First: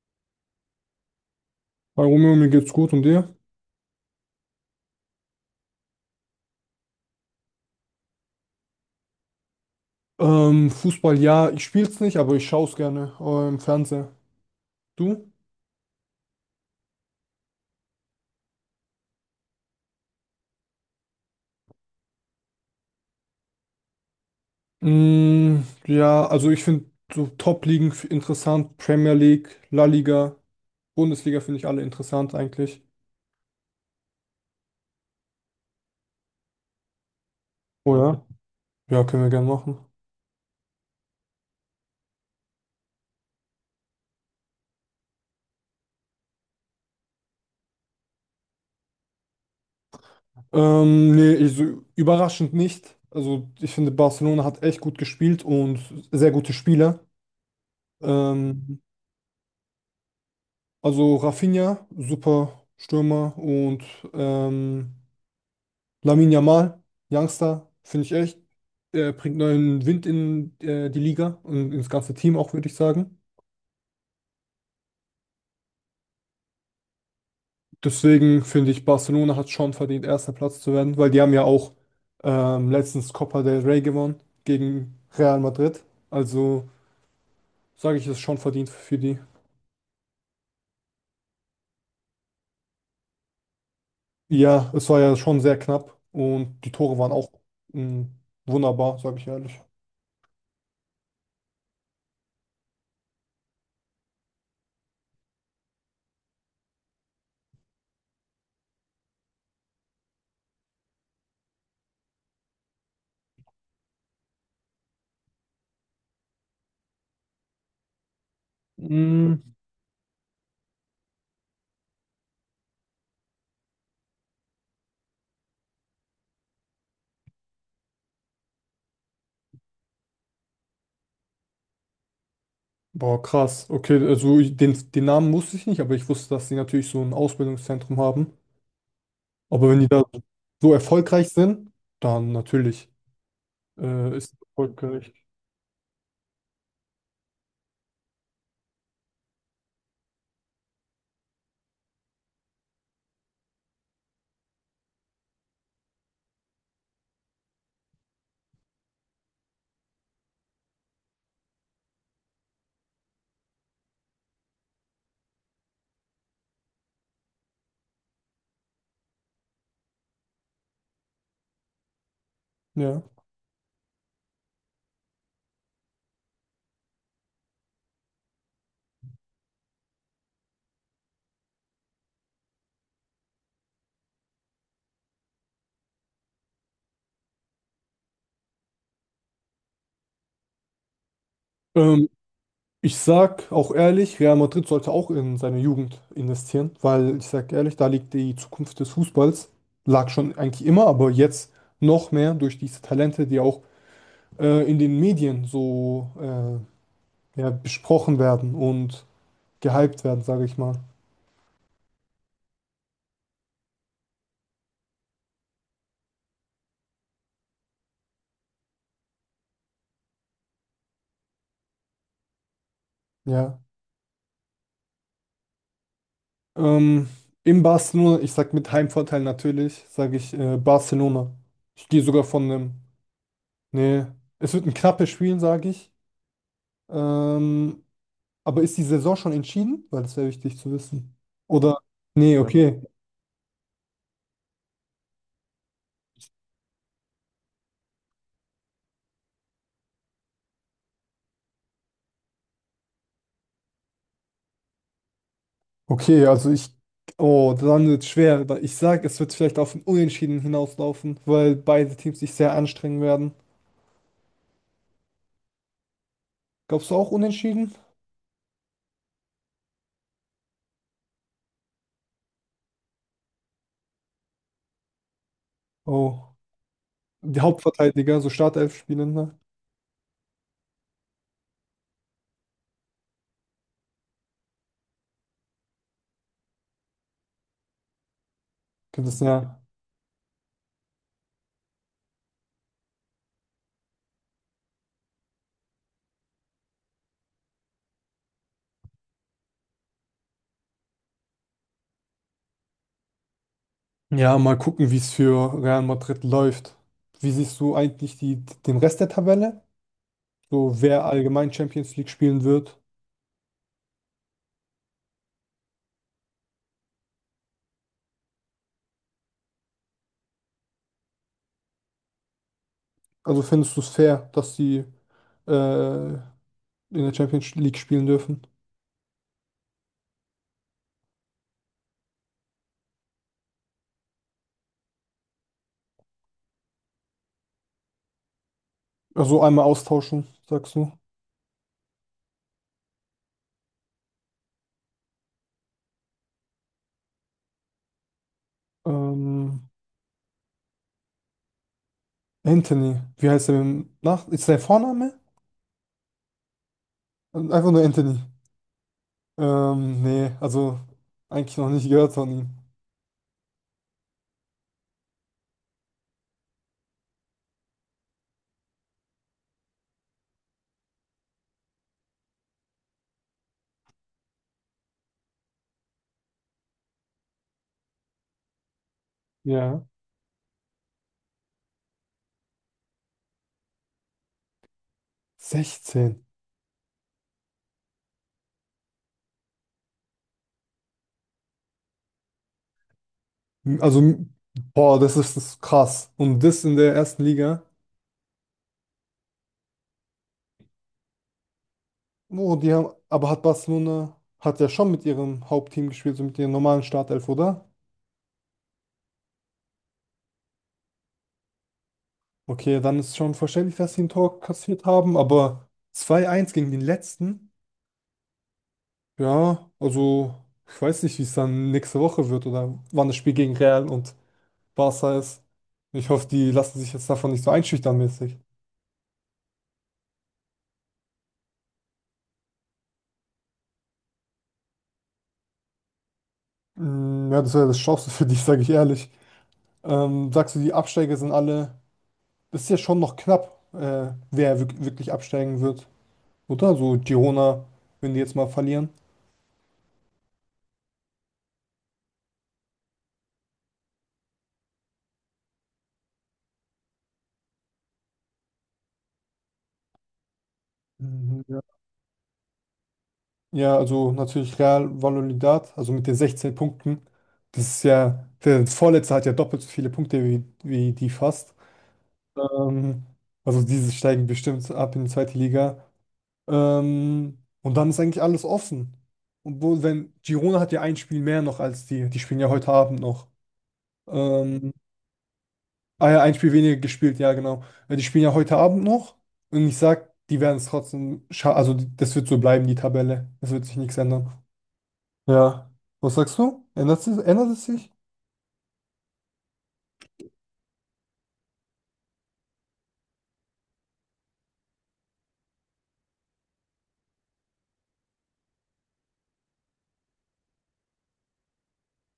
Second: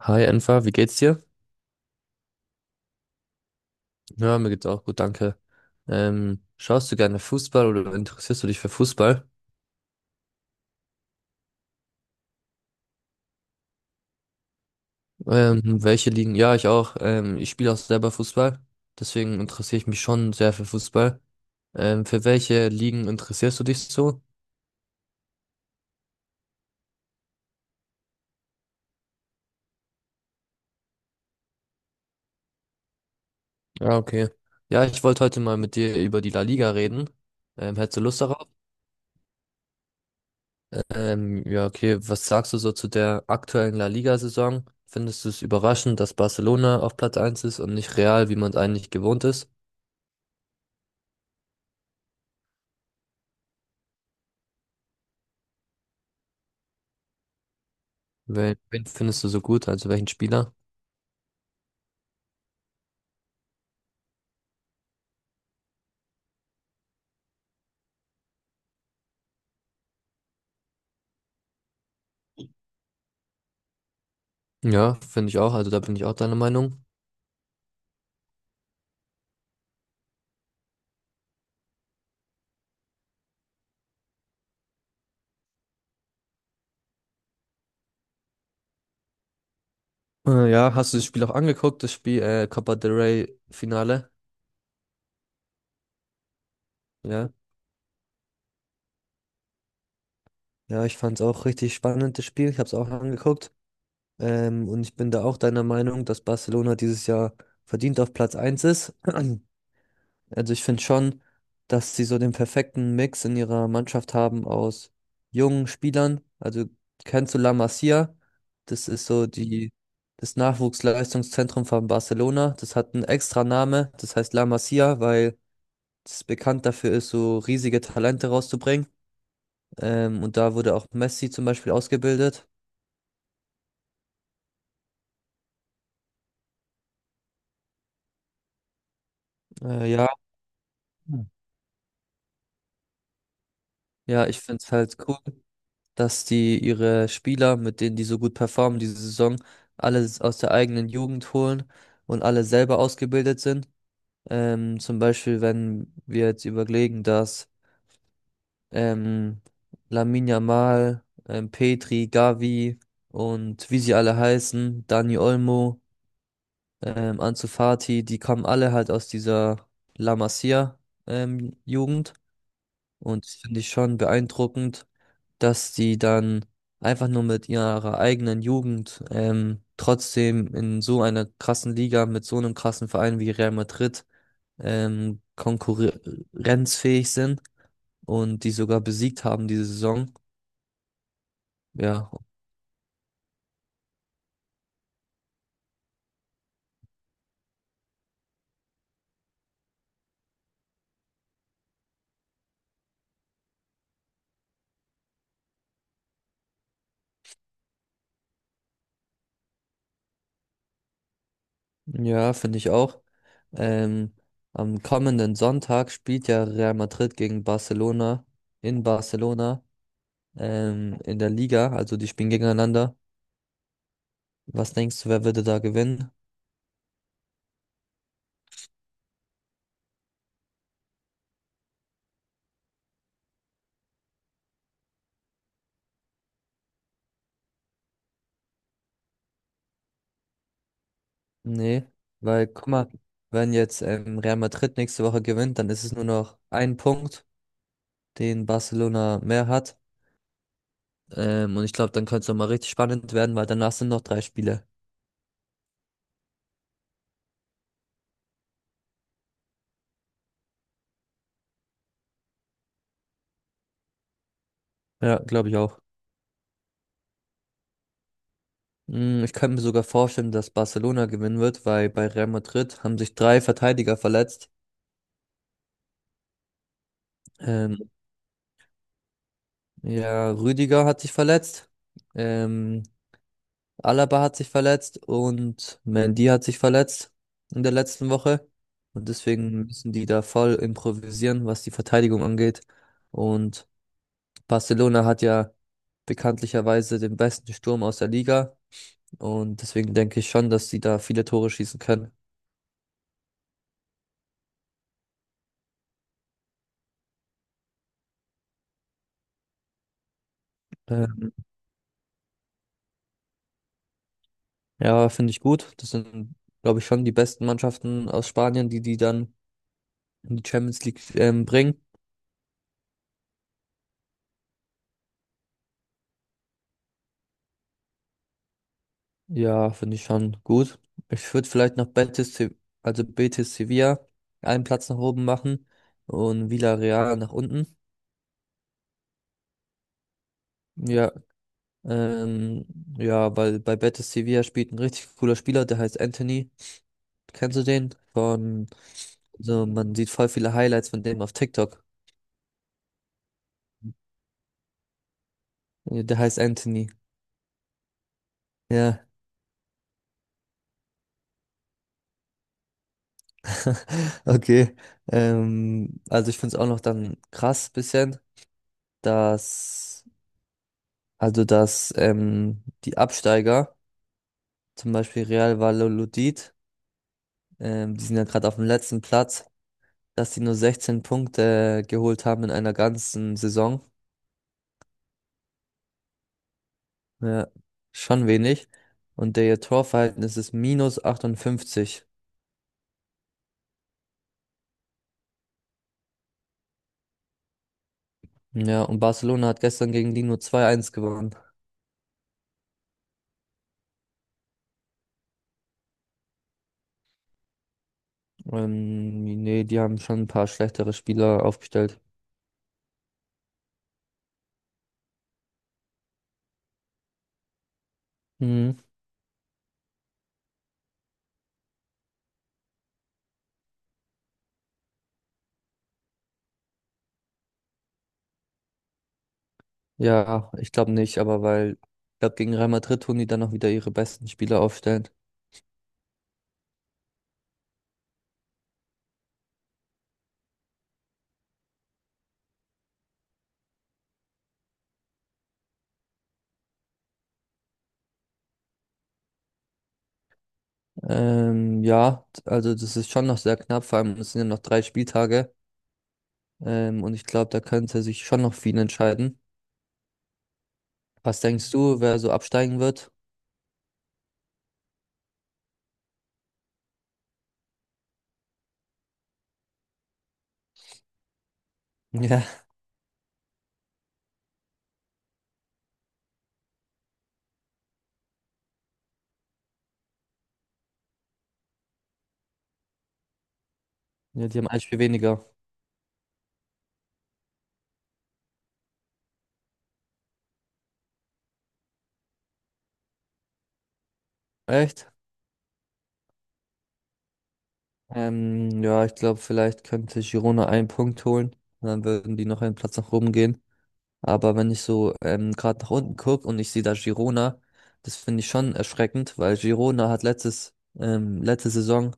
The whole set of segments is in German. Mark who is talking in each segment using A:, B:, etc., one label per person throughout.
A: Hi Enfa, wie geht's dir?
B: Hi Romeo, mir geht's gut und dir?
A: Ja, mir geht's auch gut, danke. Schaust du gerne Fußball oder interessierst du dich für Fußball?
B: Fußball, ja, ich spiel's nicht, aber ich schaue es gerne im Fernseher. Du?
A: Welche Ligen? Ja, ich auch. Ich spiele auch selber Fußball, deswegen interessiere ich mich schon sehr für Fußball. Für welche Ligen interessierst du dich so?
B: Mm, ja, also ich finde so interessant, Premier League, La Liga, Bundesliga finde ich alle interessant eigentlich.
A: Ja, okay. Ja, ich wollte heute mal mit dir über die La Liga reden.
B: Oh
A: Hättest du Lust
B: ja?
A: darauf?
B: Ja, können wir gerne machen.
A: Ja, okay. Was sagst du so zu der aktuellen La Liga-Saison? Findest du es überraschend, dass Barcelona auf Platz eins ist und nicht Real, wie man es eigentlich gewohnt ist?
B: Nee, ich, so, überraschend nicht. Also ich finde, Barcelona hat echt gut gespielt und sehr gute Spieler.
A: Wen,
B: Ähm,
A: wen findest du so gut? Also welchen Spieler?
B: also Rafinha, super Stürmer und ähm, Lamine Yamal, Youngster, finde ich echt. Er bringt neuen Wind in die Liga und ins ganze Team auch, würde ich sagen.
A: Ja, finde ich auch. Also da bin ich auch deiner Meinung.
B: Deswegen finde ich, Barcelona hat schon verdient, erster Platz zu werden, weil die haben ja auch letztens Copa del Rey gewonnen gegen Real Madrid. Also sage ich, es ist schon verdient für die.
A: Ja, hast du das Spiel auch angeguckt, das Spiel Copa del Rey Finale?
B: Ja, es war ja schon sehr knapp und die Tore waren auch
A: Ja.
B: mm, wunderbar, sage ich ehrlich.
A: Ja, ich fand es auch richtig spannend, das Spiel. Ich habe es auch angeguckt. Und ich bin da auch deiner Meinung, dass Barcelona dieses Jahr verdient auf Platz eins ist. Also ich finde schon, dass sie so den perfekten Mix in ihrer Mannschaft haben aus jungen Spielern. Also kennst du La Masia? Das ist so
B: Mm,
A: die, das Nachwuchsleistungszentrum von Barcelona. Das hat einen extra Name, das heißt La Masia, weil es bekannt dafür ist, so riesige Talente rauszubringen. Und da wurde auch Messi zum Beispiel ausgebildet.
B: boah, krass. Okay, den, den Namen wusste ich nicht, aber ich wusste, dass sie natürlich so ein Ausbildungszentrum haben. Aber wenn die
A: Äh,
B: da
A: ja,
B: so
A: Hm.
B: erfolgreich sind, dann natürlich
A: Ja,
B: ist es
A: Ich finde es halt
B: erfolgreich.
A: cool, dass die ihre Spieler, mit denen die so gut performen diese Saison, alle aus der eigenen Jugend holen und alle selber ausgebildet sind. Zum Beispiel, wenn wir jetzt überlegen, dass ähm, Lamine Yamal, Petri, Gavi und wie sie alle heißen, Dani Olmo, Ansu Fati, die kommen alle halt aus dieser La Masia Jugend.
B: Ja.
A: Und das finde ich schon beeindruckend, dass die dann einfach nur mit ihrer eigenen Jugend trotzdem in so einer krassen Liga mit so einem krassen Verein wie Real Madrid konkurrenzfähig sind und die sogar besiegt haben diese Saison.
B: Ähm,
A: Ja,
B: Ich sag auch ehrlich, Real Madrid sollte auch in seine Jugend investieren, weil ich sag ehrlich, da liegt die Zukunft des Fußballs. Lag schon eigentlich immer, aber jetzt noch mehr durch diese Talente, die auch in den Medien so ja, besprochen werden und gehypt werden, sage ich mal.
A: ja, finde ich auch. Ähm, Am kommenden Sonntag spielt ja Real Madrid gegen Barcelona in Barcelona in der Liga, also die spielen gegeneinander.
B: Ja.
A: Was denkst du, wer würde da gewinnen?
B: Ähm, in Barcelona, ich sag mit Heimvorteil natürlich, sage ich Barcelona. Ich gehe sogar von einem. Nee, es wird ein knappes Spiel, sage ich. Ähm, aber ist die Saison schon entschieden? Weil das wäre wichtig zu wissen. Oder?
A: Nee,
B: Nee,
A: weil guck
B: okay.
A: mal, wenn jetzt Real Madrid nächste Woche gewinnt, dann ist es nur noch ein Punkt, den Barcelona mehr hat. Und ich glaube, dann könnte es nochmal richtig spannend werden, weil danach sind noch drei Spiele.
B: Okay, also ich. Oh, dann wird es schwer. Weil ich sag, es wird vielleicht auf ein Unentschieden hinauslaufen, weil beide Teams sich sehr anstrengen werden.
A: Ja, glaube ich auch.
B: Glaubst du auch Unentschieden?
A: Mm, ich könnte mir sogar vorstellen, dass Barcelona gewinnen wird, weil bei Real Madrid haben sich drei Verteidiger verletzt.
B: Oh. Die
A: Ähm,
B: Hauptverteidiger, so Startelf spielen, ne?
A: ja, Rüdiger hat sich verletzt. Ähm, Alaba hat sich verletzt und Mendy hat sich verletzt in der letzten Woche. Und
B: Könnte es ja.
A: deswegen müssen die da voll improvisieren, was die Verteidigung angeht. Und Barcelona hat ja bekanntlicherweise den besten Sturm aus der Liga. Und deswegen denke ich schon, dass sie da viele Tore schießen können.
B: Ja, mal gucken, wie es für Real Madrid läuft. Wie siehst du eigentlich den Rest der Tabelle? So, wer
A: Äh,
B: allgemein Champions League spielen wird?
A: ja, finde ich gut. Das sind, glaube ich, schon die besten Mannschaften aus Spanien, die die dann in die Champions League bringen.
B: Also findest du es fair, dass sie in der Champions League spielen dürfen?
A: Ja, finde ich schon gut. Ich würde vielleicht noch Betis, also Betis Sevilla einen Platz nach oben machen und Villarreal nach unten.
B: Also einmal austauschen, sagst du.
A: Ja, ähm, ja, weil bei Betis Sevilla spielt ein richtig cooler Spieler, der heißt Anthony. Kennst du den? Von, so,
B: Ähm,
A: man sieht voll viele Highlights von dem auf TikTok.
B: Anthony, wie heißt er mit Nach? Ist sein Vorname?
A: Der heißt Anthony.
B: Einfach nur Anthony.
A: Ja,
B: Nee, also eigentlich noch nicht gehört von ihm.
A: okay. Also ich finde es auch noch dann krass bisschen, dass, also dass die Absteiger zum Beispiel Real Valladolid, die sind ja gerade auf dem letzten Platz,
B: Ja.
A: dass die nur 16 Punkte geholt haben in einer ganzen Saison.
B: 16.
A: Ja, schon wenig. Und der ihr Torverhältnis ist minus 58.
B: Also, das ist krass. Und das in der ersten Liga.
A: Ja, und Barcelona hat gestern gegen die nur 2-1 gewonnen.
B: Oh, die haben, aber hat Barcelona, hat ja schon mit ihrem Hauptteam gespielt, so mit ihrem normalen Startelf, oder?
A: Nee, die haben schon ein paar schlechtere Spieler aufgestellt.
B: Okay, dann ist schon verständlich, dass sie ein Tor kassiert haben, aber 2-1 gegen den letzten?
A: Mhm.
B: Ja, also, ich weiß nicht, wie es dann nächste Woche wird oder wann das Spiel gegen Real und Barca ist. Ich hoffe, die lassen sich jetzt davon nicht so einschüchtern mäßig.
A: Ja, ich glaube nicht, aber weil, ich glaube, gegen Real Madrid tun die dann noch wieder ihre besten Spieler aufstellen.
B: Mm, ja, das wäre das Schlimmste für dich, sage ich ehrlich. Sagst du, die Absteiger sind alle. Das ist ja schon noch knapp, wirklich absteigen wird, oder? So Girona, wenn die jetzt mal verlieren.
A: Ja, also das ist schon noch sehr knapp, vor allem es sind ja noch drei Spieltage. Und ich glaube, da könnte sich schon noch viel entscheiden. Was
B: Mhm, ja.
A: denkst du, wer so absteigen wird?
B: Ja, also natürlich Real Valladolid, also mit den 16 Punkten. Das ist ja, der Vorletzte hat ja doppelt so viele Punkte wie die fast.
A: Ja,
B: Ähm, also diese steigen bestimmt ab in die zweite Liga. Und dann ist eigentlich alles offen. Und wo, wenn Girona hat ja ein Spiel mehr noch als die, die spielen ja heute Abend noch.
A: ja, die haben
B: Ähm,
A: ein Spiel weniger.
B: Ah ja, ein Spiel weniger gespielt, ja, genau. Weil die spielen ja heute Abend noch und ich sag, die werden es trotzdem scha- Also, das wird so bleiben, die Tabelle. Es wird sich nichts ändern.
A: Echt?
B: Ja. Was sagst du? Ändert es sich?
A: Ja, ich glaube, vielleicht könnte Girona einen Punkt holen. Und dann würden die noch einen Platz nach oben gehen. Aber wenn ich so gerade nach unten gucke und ich sehe da Girona, das finde ich schon erschreckend, weil Girona hat letzte Saison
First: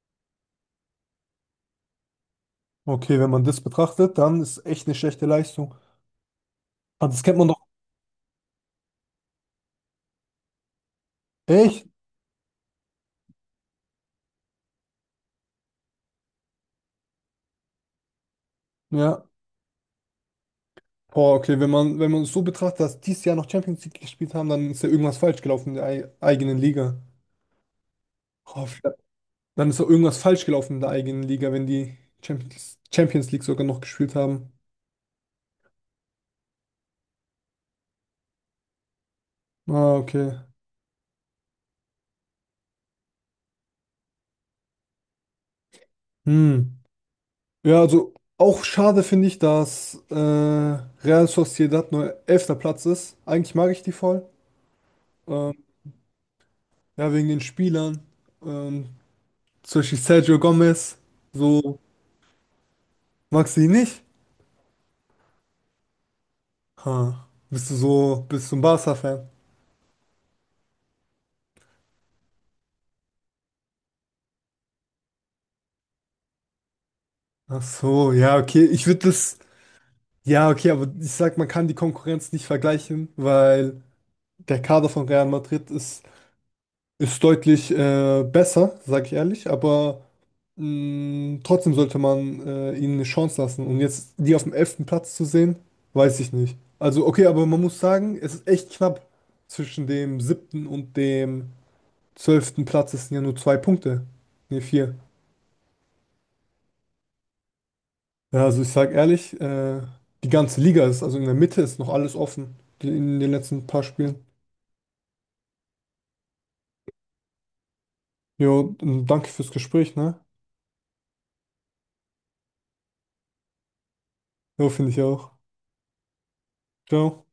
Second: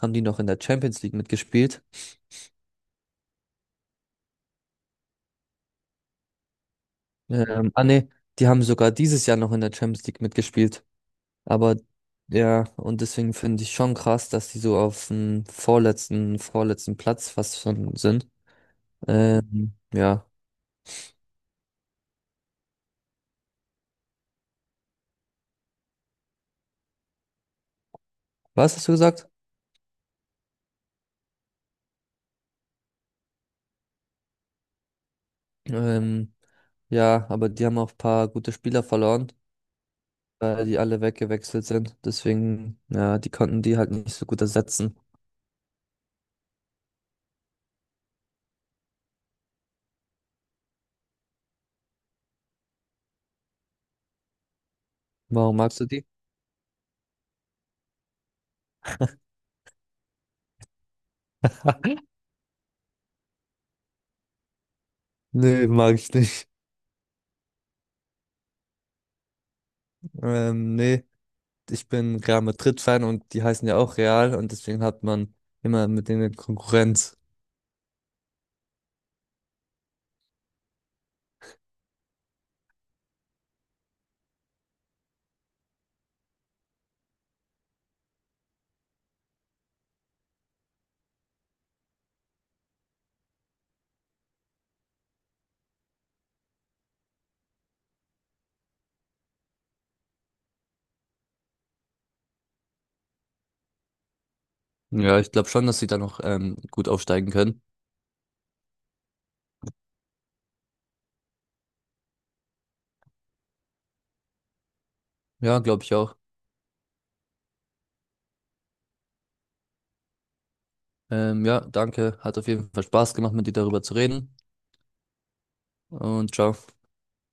A: haben die noch in der Champions League mitgespielt.
B: Okay, wenn man das betrachtet, dann ist echt eine schlechte Leistung. Ah, das kennt man doch.
A: Ähm, ah ne, Die haben sogar dieses Jahr noch in der Champions League mitgespielt. Aber
B: Echt?
A: ja, und deswegen finde ich schon krass, dass die so auf dem vorletzten Platz fast schon sind.
B: Ja.
A: Ja,
B: Boah, okay, wenn man es so betrachtet, dass dieses Jahr noch Champions League gespielt haben, dann ist ja irgendwas falsch gelaufen in der eigenen Liga. Oh,
A: was hast du
B: vielleicht
A: gesagt?
B: dann ist doch irgendwas falsch gelaufen in der eigenen Liga, wenn die Champions League sogar noch gespielt haben.
A: Ähm, ja, aber die haben auch ein paar gute Spieler verloren,
B: Ah, okay.
A: weil die alle weggewechselt sind. Deswegen, ja, die konnten die halt nicht so gut ersetzen.
B: Hm. Ja, also auch schade finde ich, dass Real Sociedad nur elfter Platz ist. Eigentlich mag ich die voll. Ähm,
A: Warum magst du die?
B: ja, wegen den Spielern. Ähm, Zum Beispiel Sergio Gomez. So, magst du ihn nicht?
A: Nee, mag ich nicht.
B: Ha. Bist du ein Barca-Fan?
A: Nee, ich bin Real Madrid-Fan und die heißen ja auch Real und deswegen hat man immer mit denen Konkurrenz.
B: Ach so, ja, okay. Ich würde das, ja, okay, aber ich sag, man kann die Konkurrenz nicht vergleichen, weil der Kader von Real Madrid ist, ist deutlich besser, sag ich ehrlich. Aber mm, trotzdem sollte man ihnen eine Chance lassen. Und jetzt die auf dem elften Platz zu sehen, weiß ich nicht. Also, okay, aber man muss sagen, es ist echt knapp. Zwischen dem siebten und dem zwölften Platz. Es sind ja nur zwei Punkte. Ne, vier.
A: Ja, ich glaube schon, dass sie da noch gut aufsteigen können.
B: Ja, also ich sag ehrlich, die ganze Liga ist, also in der Mitte ist noch alles offen. In den letzten paar Spielen.
A: Ja, glaube ich auch.
B: Jo, und danke fürs Gespräch, ne?
A: Ja, danke. Hat auf jeden Fall Spaß gemacht, mit dir darüber zu reden.
B: Jo, finde ich auch.
A: Und ciao.
B: Ciao.